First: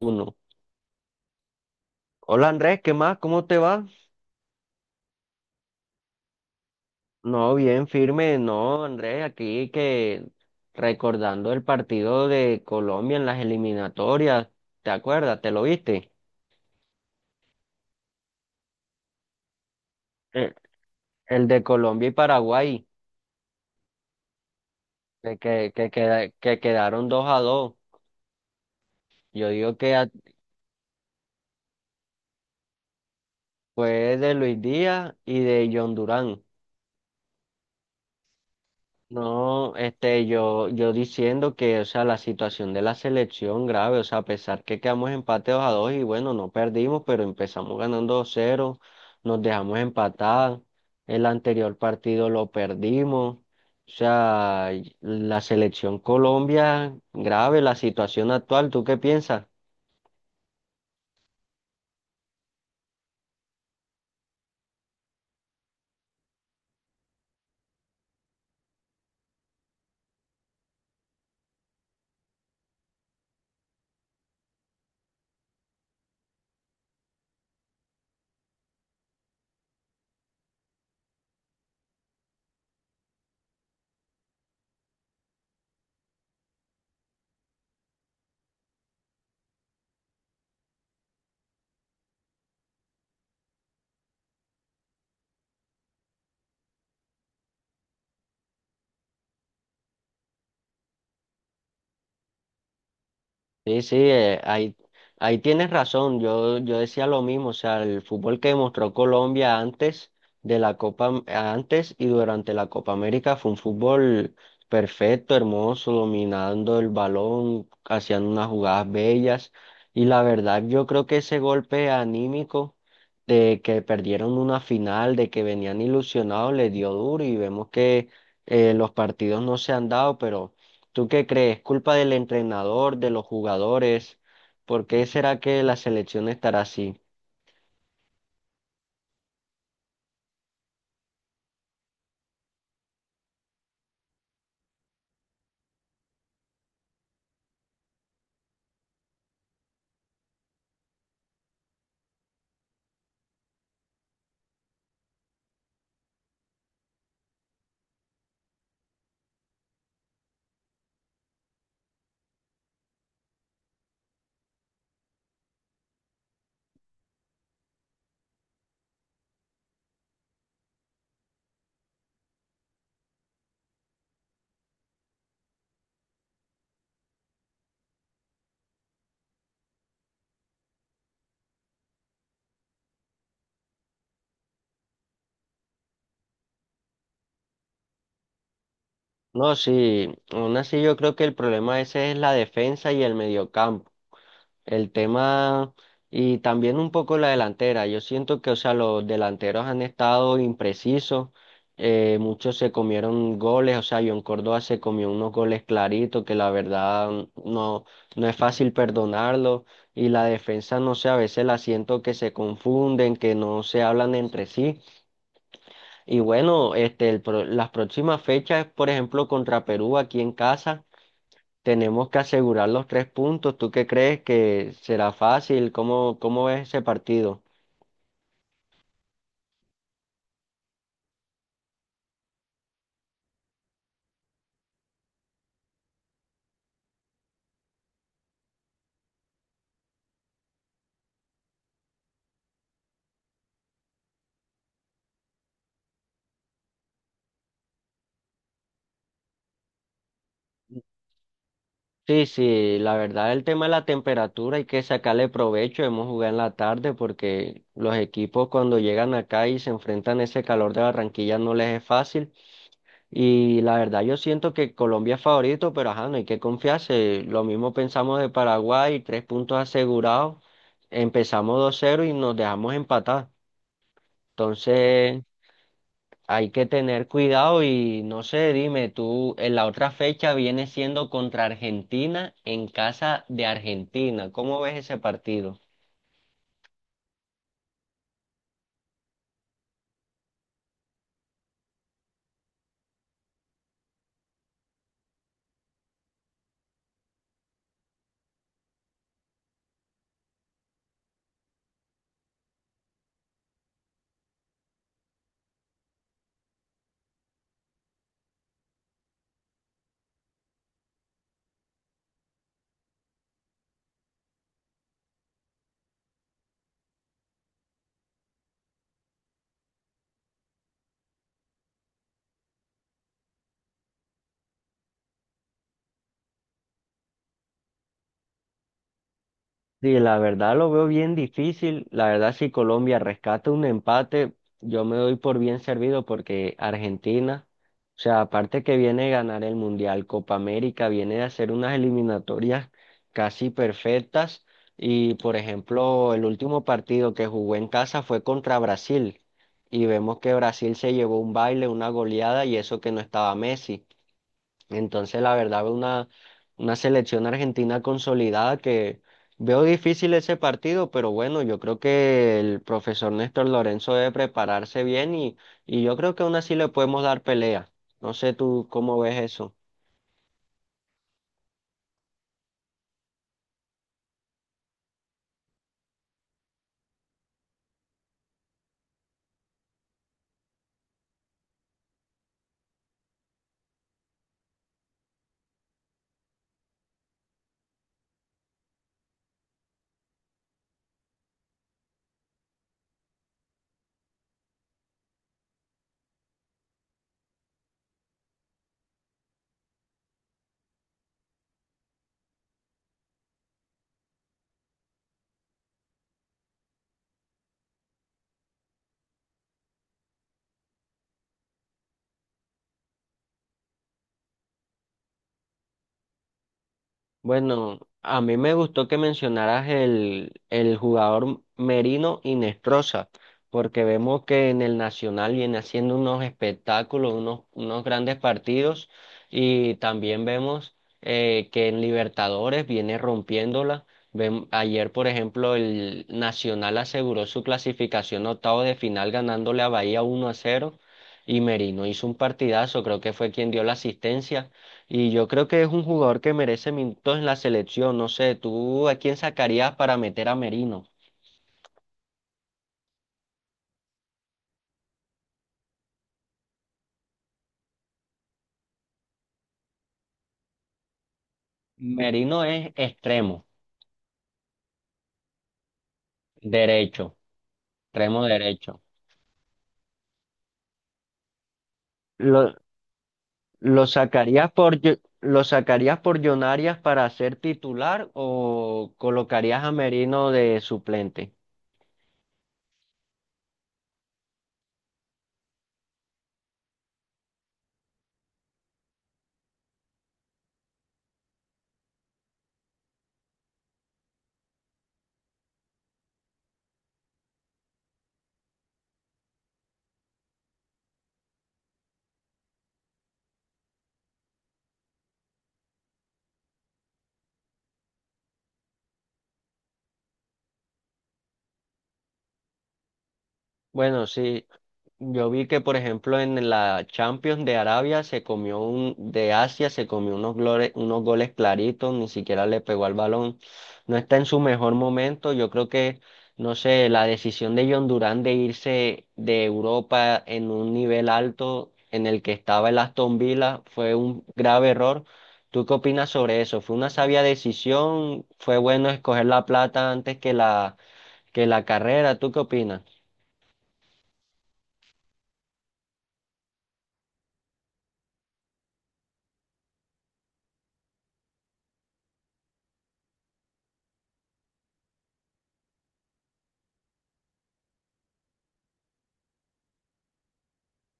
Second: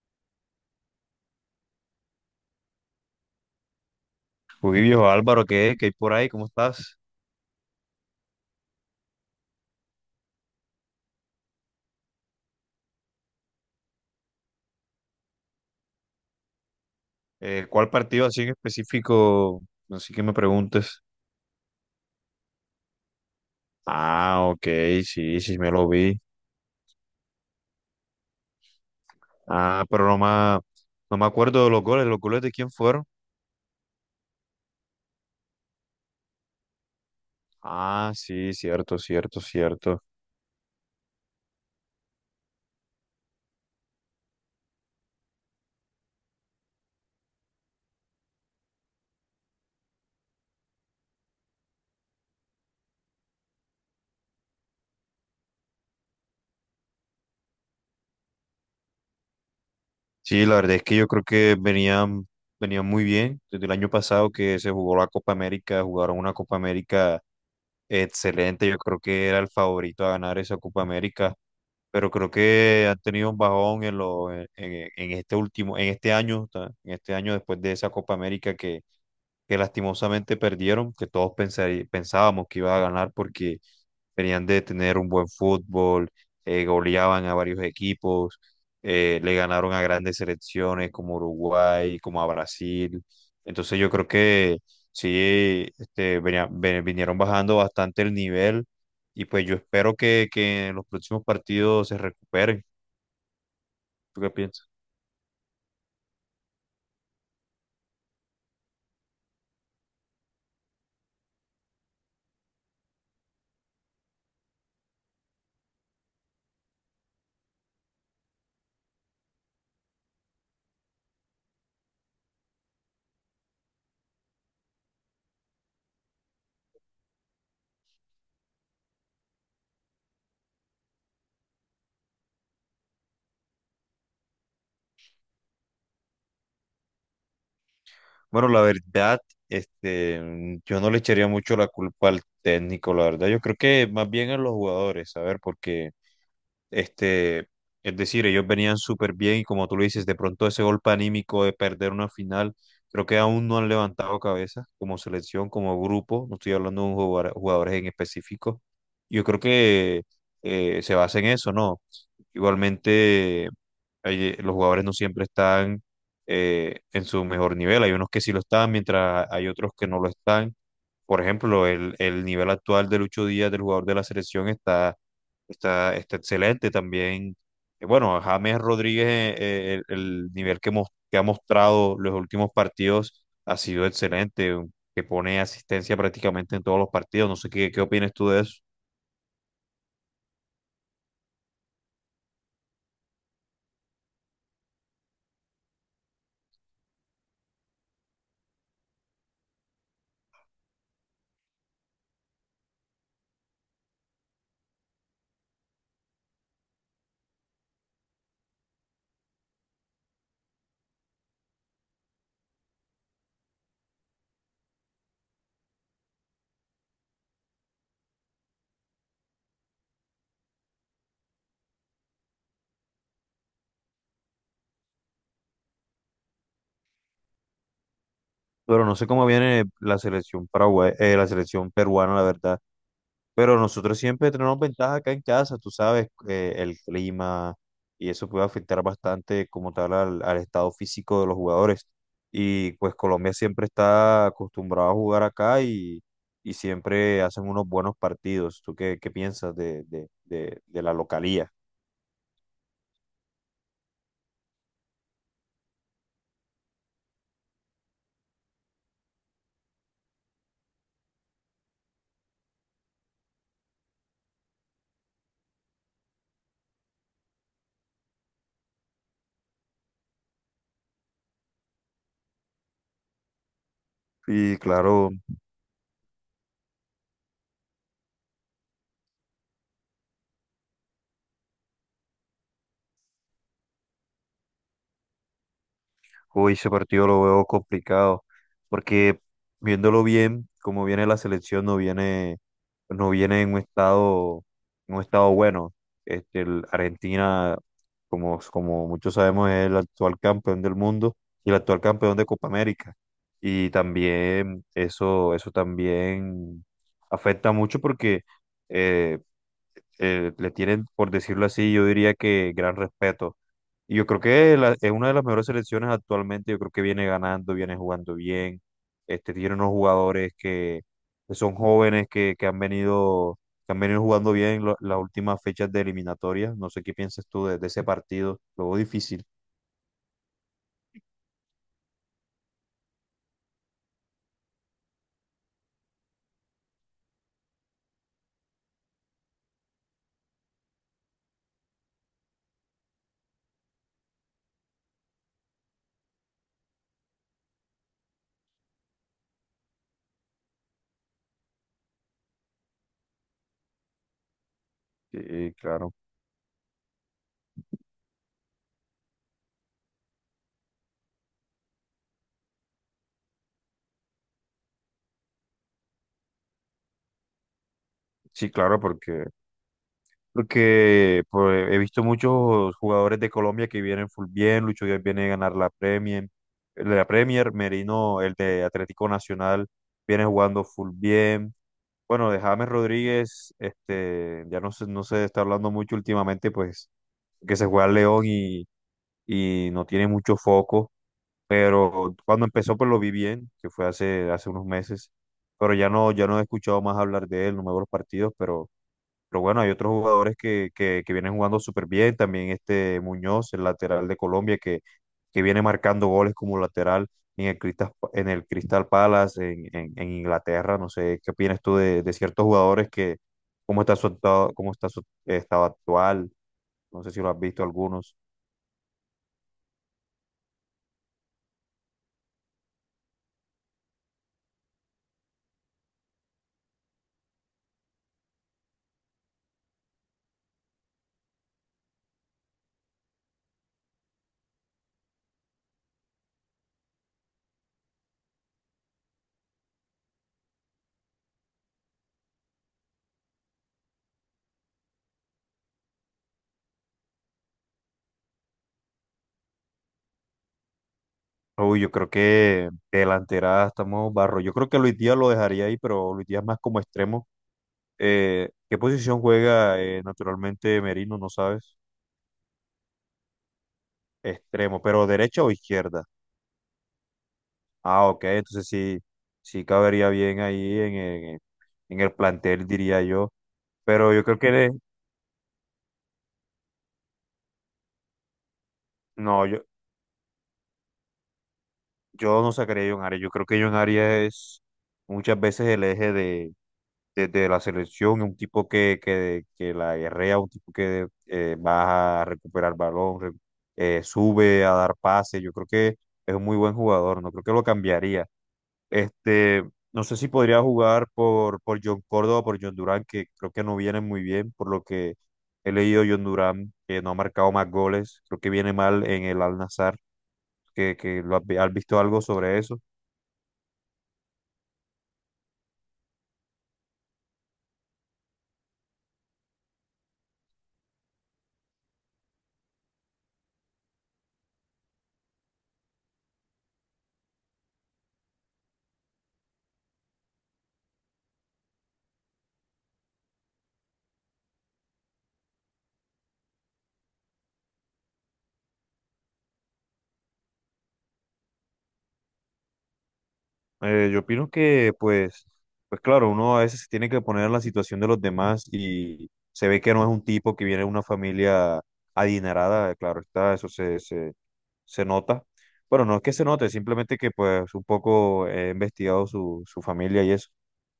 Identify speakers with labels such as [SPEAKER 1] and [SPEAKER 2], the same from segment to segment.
[SPEAKER 1] Uno. Hola Andrés, ¿qué más? ¿Cómo te va?
[SPEAKER 2] Uy, viejo Álvaro, ¿qué hay por ahí? ¿Cómo estás?
[SPEAKER 1] No, bien, firme, no, Andrés, aquí que recordando el partido de Colombia en las eliminatorias, ¿te acuerdas? ¿Te lo viste?
[SPEAKER 2] ¿cuál partido así en específico? No sé que me
[SPEAKER 1] El,
[SPEAKER 2] preguntes.
[SPEAKER 1] el de Colombia y Paraguay,
[SPEAKER 2] Ah, ok,
[SPEAKER 1] que,
[SPEAKER 2] sí, sí, me
[SPEAKER 1] que,
[SPEAKER 2] lo
[SPEAKER 1] que,
[SPEAKER 2] vi.
[SPEAKER 1] queda- que quedaron 2-2. Yo digo
[SPEAKER 2] Ah,
[SPEAKER 1] que
[SPEAKER 2] pero
[SPEAKER 1] a-
[SPEAKER 2] no me acuerdo de los goles. ¿Los goles de quién fueron?
[SPEAKER 1] fue de Luis Díaz y de John Durán.
[SPEAKER 2] Ah, sí, cierto, cierto,
[SPEAKER 1] No,
[SPEAKER 2] cierto.
[SPEAKER 1] yo diciendo que, o sea, la situación de la selección grave, o sea, a pesar que quedamos empateados a dos y bueno, no perdimos, pero empezamos ganando 2-0, nos dejamos empatar, el anterior partido lo perdimos, o sea, y la selección Colombia grave, la situación actual, ¿tú qué piensas?
[SPEAKER 2] Sí, la verdad es que yo creo que venían muy bien. Desde el año pasado que se jugó la Copa América, jugaron una Copa América excelente. Yo creo que era el favorito a ganar esa Copa América, pero creo que han tenido un bajón en este último, en este en este año después de esa Copa América que lastimosamente perdieron, que todos pensábamos que iba a ganar porque venían de tener un buen fútbol. Goleaban a varios equipos, le ganaron a grandes selecciones como Uruguay, como a Brasil. Entonces yo creo que sí, este, vinieron bajando bastante el nivel y pues yo espero que en los próximos partidos se recuperen.
[SPEAKER 1] Sí, sí,
[SPEAKER 2] ¿Tú qué piensas?
[SPEAKER 1] ahí tienes razón. Yo decía lo mismo, o sea, el fútbol que demostró Colombia antes de la antes y durante la Copa América fue un fútbol perfecto, hermoso, dominando el balón, hacían unas jugadas bellas. Y la verdad, yo creo que ese golpe anímico de que perdieron una final, de que venían ilusionados, les dio duro y vemos que los partidos no se han dado, pero ¿tú qué crees? ¿Culpa del entrenador, de los jugadores? ¿Por qué será que la selección estará así?
[SPEAKER 2] Bueno, la verdad, yo no le echaría mucho la culpa al técnico, la verdad. Yo creo que más bien a los jugadores, a ver, porque este, es decir, ellos venían súper bien y, como tú lo dices, de pronto ese golpe anímico de perder una final, creo que aún no han levantado cabeza como selección, como grupo. No estoy hablando de un jugadores en específico. Yo creo que se basa en eso, ¿no? Igualmente, los jugadores no siempre están, en su mejor nivel; hay unos que sí lo están, mientras hay otros que no lo están. Por ejemplo, el nivel actual de Lucho Díaz, del jugador de la selección, está excelente también. Eh, bueno, James Rodríguez, el nivel que ha mostrado los últimos partidos ha sido excelente, que pone asistencia prácticamente en todos los partidos. No sé qué opinas tú de eso,
[SPEAKER 1] No, sí, aún así yo creo que el problema ese es la defensa y el mediocampo. El tema y también un poco la delantera. Yo siento que, o sea, los delanteros han estado imprecisos. Muchos se comieron goles, o sea, John Córdoba se comió unos goles claritos que la verdad no, no es fácil perdonarlo. Y la defensa, no sé, a veces la siento que se confunden, que no se hablan entre sí. Y bueno, las próximas fechas, por ejemplo, contra Perú aquí en casa. Tenemos que asegurar los tres puntos. ¿Tú qué crees que será fácil? ¿Cómo ves ese partido?
[SPEAKER 2] pero no sé cómo viene la selección paraguay, la selección peruana, la verdad. Pero nosotros siempre tenemos ventaja acá en casa, tú sabes, el clima y eso puede afectar bastante como tal al estado físico de los jugadores. Y pues Colombia siempre está acostumbrado a jugar acá y siempre hacen unos buenos partidos. ¿Tú qué piensas de la localía?
[SPEAKER 1] Sí, sí, la verdad el tema de la temperatura hay que sacarle provecho. Hemos jugado en la tarde porque los equipos cuando llegan acá y se enfrentan a ese calor de Barranquilla no les es fácil. Y la verdad yo siento que Colombia es favorito, pero ajá, no hay que confiarse. Lo mismo pensamos de Paraguay, tres puntos asegurados. Empezamos 2-0 y nos dejamos empatar.
[SPEAKER 2] Y claro.
[SPEAKER 1] Entonces. Hay que tener cuidado y no sé, dime tú, en la otra fecha viene siendo contra Argentina en casa de Argentina. ¿Cómo ves ese partido?
[SPEAKER 2] Uy, ese partido lo veo complicado, porque viéndolo bien, como viene la selección, no viene en un en un estado bueno. Este, Argentina, como, como muchos sabemos, es el actual campeón del mundo y el actual campeón de Copa América. Y también eso también afecta mucho porque eh, le tienen, por decirlo así, yo diría que gran respeto. Y yo creo que es una de las mejores selecciones actualmente. Yo creo que viene ganando, viene jugando bien, este, tiene unos jugadores que son jóvenes, que han que han venido jugando bien las últimas fechas de eliminatorias. No sé qué piensas tú de ese partido, luego difícil.
[SPEAKER 1] Sí, la verdad lo veo bien difícil. La verdad, si Colombia rescata un empate, yo me doy por bien servido porque Argentina, o sea, aparte que viene de ganar el Mundial Copa América, viene de hacer unas eliminatorias casi perfectas. Y, por ejemplo, el último partido que jugó en casa fue contra Brasil. Y vemos que Brasil se llevó un baile, una goleada, y eso que no estaba Messi. Entonces, la
[SPEAKER 2] Sí,
[SPEAKER 1] verdad,
[SPEAKER 2] claro.
[SPEAKER 1] una selección argentina consolidada que veo difícil ese partido, pero bueno, yo creo que el profesor Néstor Lorenzo debe prepararse bien y yo creo que aún así le podemos dar pelea. No sé
[SPEAKER 2] Sí,
[SPEAKER 1] tú
[SPEAKER 2] claro,
[SPEAKER 1] cómo ves
[SPEAKER 2] porque,
[SPEAKER 1] eso.
[SPEAKER 2] porque pues, he visto muchos jugadores de Colombia que vienen full bien. Lucho Díaz viene a ganar la Premier, la Premier. Merino, el de Atlético Nacional, viene jugando full bien. Bueno, de James Rodríguez, este, no se está hablando mucho últimamente, pues, que se juega al León y no tiene mucho foco, pero cuando empezó pues lo vi bien, que fue hace unos meses, pero ya no he escuchado más hablar de él, no me veo los partidos, pero bueno, hay otros jugadores que vienen jugando súper bien. También este Muñoz, el lateral de Colombia, que viene marcando goles como lateral en el Crystal Palace, en Inglaterra. No sé, ¿qué opinas tú de ciertos jugadores que, cómo está cómo está su estado actual? No sé si lo has visto
[SPEAKER 1] Bueno,
[SPEAKER 2] algunos.
[SPEAKER 1] a mí me gustó que mencionaras el jugador Merino y Inestrosa, porque vemos que en el Nacional viene haciendo unos espectáculos, unos grandes partidos, y también vemos que en Libertadores viene rompiéndola. Ayer, por ejemplo, el Nacional aseguró su clasificación a octavo de final ganándole a Bahía 1-0 y Merino hizo un partidazo, creo que fue quien dio la asistencia. Y yo creo que es un jugador que merece minutos en la selección. No sé, ¿tú a quién sacarías para meter a Merino?
[SPEAKER 2] Uy, yo creo que de delantera estamos barro. Yo creo que Luis Díaz lo dejaría ahí, pero Luis Díaz más como extremo. ¿Qué posición juega naturalmente Merino? ¿No sabes?
[SPEAKER 1] Merino es extremo,
[SPEAKER 2] Extremo, pero ¿derecha o izquierda?
[SPEAKER 1] derecho,
[SPEAKER 2] Ah,
[SPEAKER 1] extremo
[SPEAKER 2] ok, entonces
[SPEAKER 1] derecho.
[SPEAKER 2] sí, sí cabería bien ahí en el
[SPEAKER 1] ¿Lo,
[SPEAKER 2] plantel, diría yo.
[SPEAKER 1] lo
[SPEAKER 2] Pero yo creo
[SPEAKER 1] sacarías
[SPEAKER 2] que le-
[SPEAKER 1] por, Yo- lo sacarías por John Arias para ser titular o
[SPEAKER 2] no,
[SPEAKER 1] colocarías
[SPEAKER 2] yo,
[SPEAKER 1] a Merino de suplente?
[SPEAKER 2] Yo no sacaría a John Arias. Yo creo que John Arias es muchas veces el eje de la selección, un tipo que la guerrea, un tipo que va a recuperar balón, sube a dar pase. Yo creo que es un muy buen jugador. No creo que lo cambiaría. Este, no sé si podría jugar por John Córdoba, por John Durán, que creo que no vienen muy bien, por lo que he leído. John Durán, que no ha marcado más goles, creo que viene mal en el Al-Nassr. Que lo has, has visto algo sobre eso.
[SPEAKER 1] Bueno, sí. Yo vi que, por ejemplo, en la Champions de Arabia se comió un, de Asia se comió unos goles claritos, ni siquiera le pegó al balón. No está en su mejor momento. Yo creo que, no sé, la decisión de John Durán de irse de Europa en un nivel alto en el que estaba el Aston Villa fue un grave error. ¿Tú qué opinas sobre eso? ¿Fue una sabia decisión? ¿Fue bueno escoger la plata antes que la carrera? ¿Tú qué opinas?
[SPEAKER 2] Yo opino que pues claro, uno a veces se tiene que poner en la situación de los demás, y se ve que no es un tipo que viene de una familia adinerada. Eh, claro está, eso se nota. Bueno, no es que se note, simplemente que pues un poco he investigado su familia y eso.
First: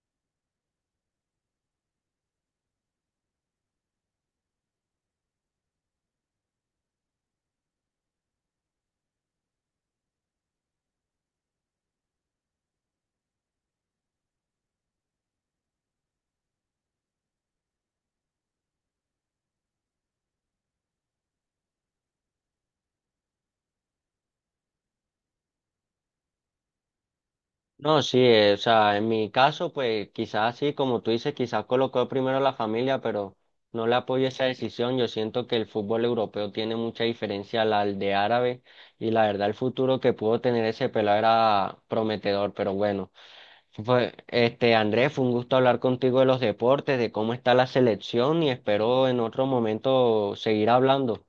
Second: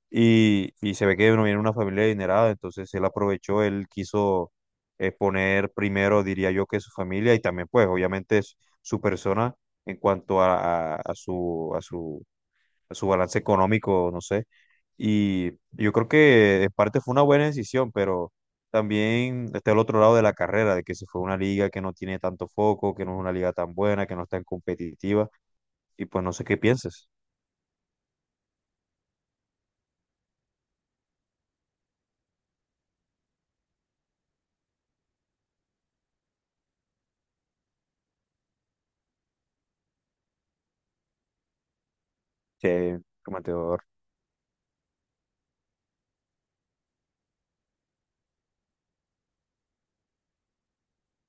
[SPEAKER 2] Y se ve que uno viene de una familia adinerada, entonces él aprovechó, él quiso, poner primero, diría yo, que su familia y también, pues, obviamente, su persona en cuanto a su balance económico, no sé. Y yo creo que en parte fue una buena decisión, pero también está el otro lado de la carrera, de que se fue a una liga que no tiene tanto foco, que no es una liga tan buena, que no es tan competitiva, y pues no sé qué pienses
[SPEAKER 1] No, sí, o sea, en mi caso, pues quizás sí, como tú dices, quizás colocó primero la familia, pero no le apoyo esa decisión. Yo siento que el fútbol europeo tiene mucha diferencia al de árabe y la verdad el futuro que pudo tener ese pelado era prometedor, pero
[SPEAKER 2] que,
[SPEAKER 1] bueno. Fue, Andrés, fue un gusto hablar contigo de los deportes, de cómo está la selección y espero en otro momento seguir hablando.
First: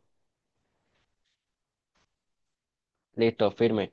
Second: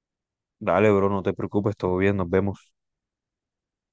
[SPEAKER 2] Dale, bro, no te preocupes, todo bien, nos vemos.
[SPEAKER 1] Listo, firme.